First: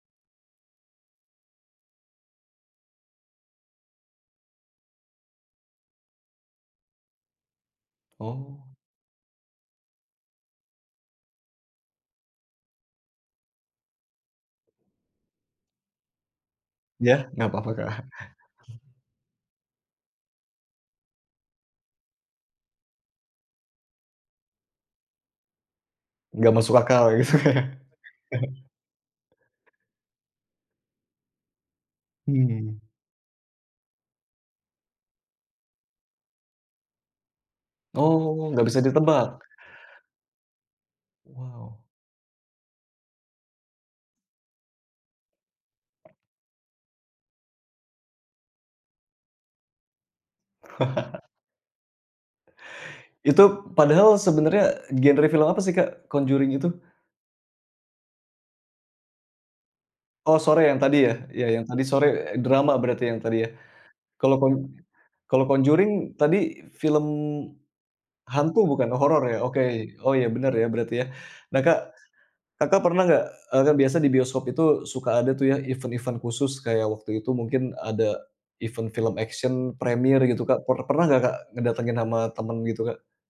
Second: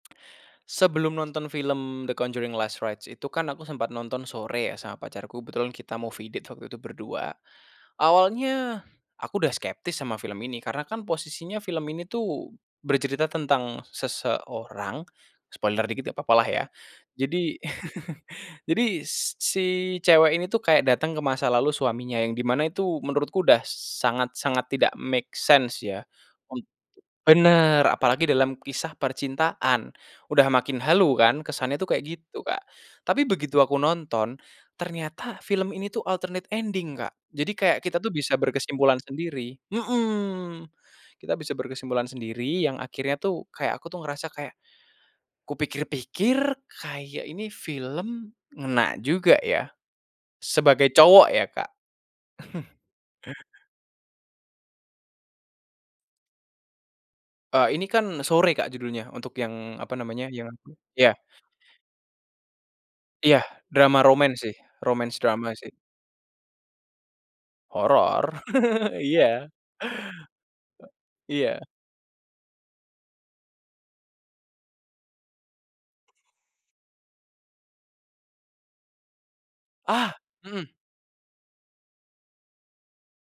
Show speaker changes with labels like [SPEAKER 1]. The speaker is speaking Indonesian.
[SPEAKER 1] Sebelum nonton film The Conjuring Last Rites itu kan aku sempat nonton Sore ya sama pacarku kebetulan kita movie date waktu itu berdua,
[SPEAKER 2] Oh.
[SPEAKER 1] awalnya, aku udah skeptis sama film ini karena kan posisinya film ini tuh, bercerita tentang seseorang, spoiler dikit ya gak apa-apalah ya,
[SPEAKER 2] Iya gak
[SPEAKER 1] jadi,
[SPEAKER 2] apa-apa Kak.
[SPEAKER 1] jadi si cewek ini tuh kayak datang ke masa lalu suaminya yang di mana itu menurutku udah sangat sangat tidak make sense ya,
[SPEAKER 2] Gak
[SPEAKER 1] un
[SPEAKER 2] masuk akal gitu ya.
[SPEAKER 1] bener apalagi dalam kisah percintaan, udah makin halu kan kesannya tuh kayak gitu Kak,
[SPEAKER 2] Mmm.
[SPEAKER 1] tapi begitu aku nonton, ternyata film ini tuh alternate ending Kak, jadi kayak kita tuh bisa
[SPEAKER 2] Oh gak bisa
[SPEAKER 1] berkesimpulan
[SPEAKER 2] ditebak.
[SPEAKER 1] sendiri, mhm, kita bisa
[SPEAKER 2] Wow.
[SPEAKER 1] berkesimpulan sendiri yang akhirnya tuh kayak aku tuh ngerasa kayak, kupikir-pikir kayak ini film ngena juga ya, sebagai cowok ya Kak.
[SPEAKER 2] Itu padahal sebenarnya genre film apa sih Kak, Conjuring itu?
[SPEAKER 1] Eee, ini kan Sore Kak, judulnya untuk yang apa namanya
[SPEAKER 2] Oh
[SPEAKER 1] yang
[SPEAKER 2] Sore yang tadi
[SPEAKER 1] iya.
[SPEAKER 2] ya? Ya yang tadi Sore drama berarti yang tadi
[SPEAKER 1] Iya
[SPEAKER 2] ya,
[SPEAKER 1] drama
[SPEAKER 2] kalau
[SPEAKER 1] romance
[SPEAKER 2] con
[SPEAKER 1] sih, romance
[SPEAKER 2] kalau
[SPEAKER 1] drama sih.
[SPEAKER 2] Conjuring tadi film,
[SPEAKER 1] Horor
[SPEAKER 2] hantu bukan? Horor ya
[SPEAKER 1] iya.
[SPEAKER 2] oke, oh iya benar ya berarti ya.
[SPEAKER 1] E
[SPEAKER 2] Nah
[SPEAKER 1] iya.
[SPEAKER 2] Kak, Kakak, pernah nggak, eee, kan biasa di bioskop itu suka ada tuh ya event-event khusus kayak waktu itu mungkin ada, event film action
[SPEAKER 1] Ah,
[SPEAKER 2] premiere gitu Kak,
[SPEAKER 1] mhm.
[SPEAKER 2] per pernah nggak Kak, ngedatengin sama temen gitu Kak?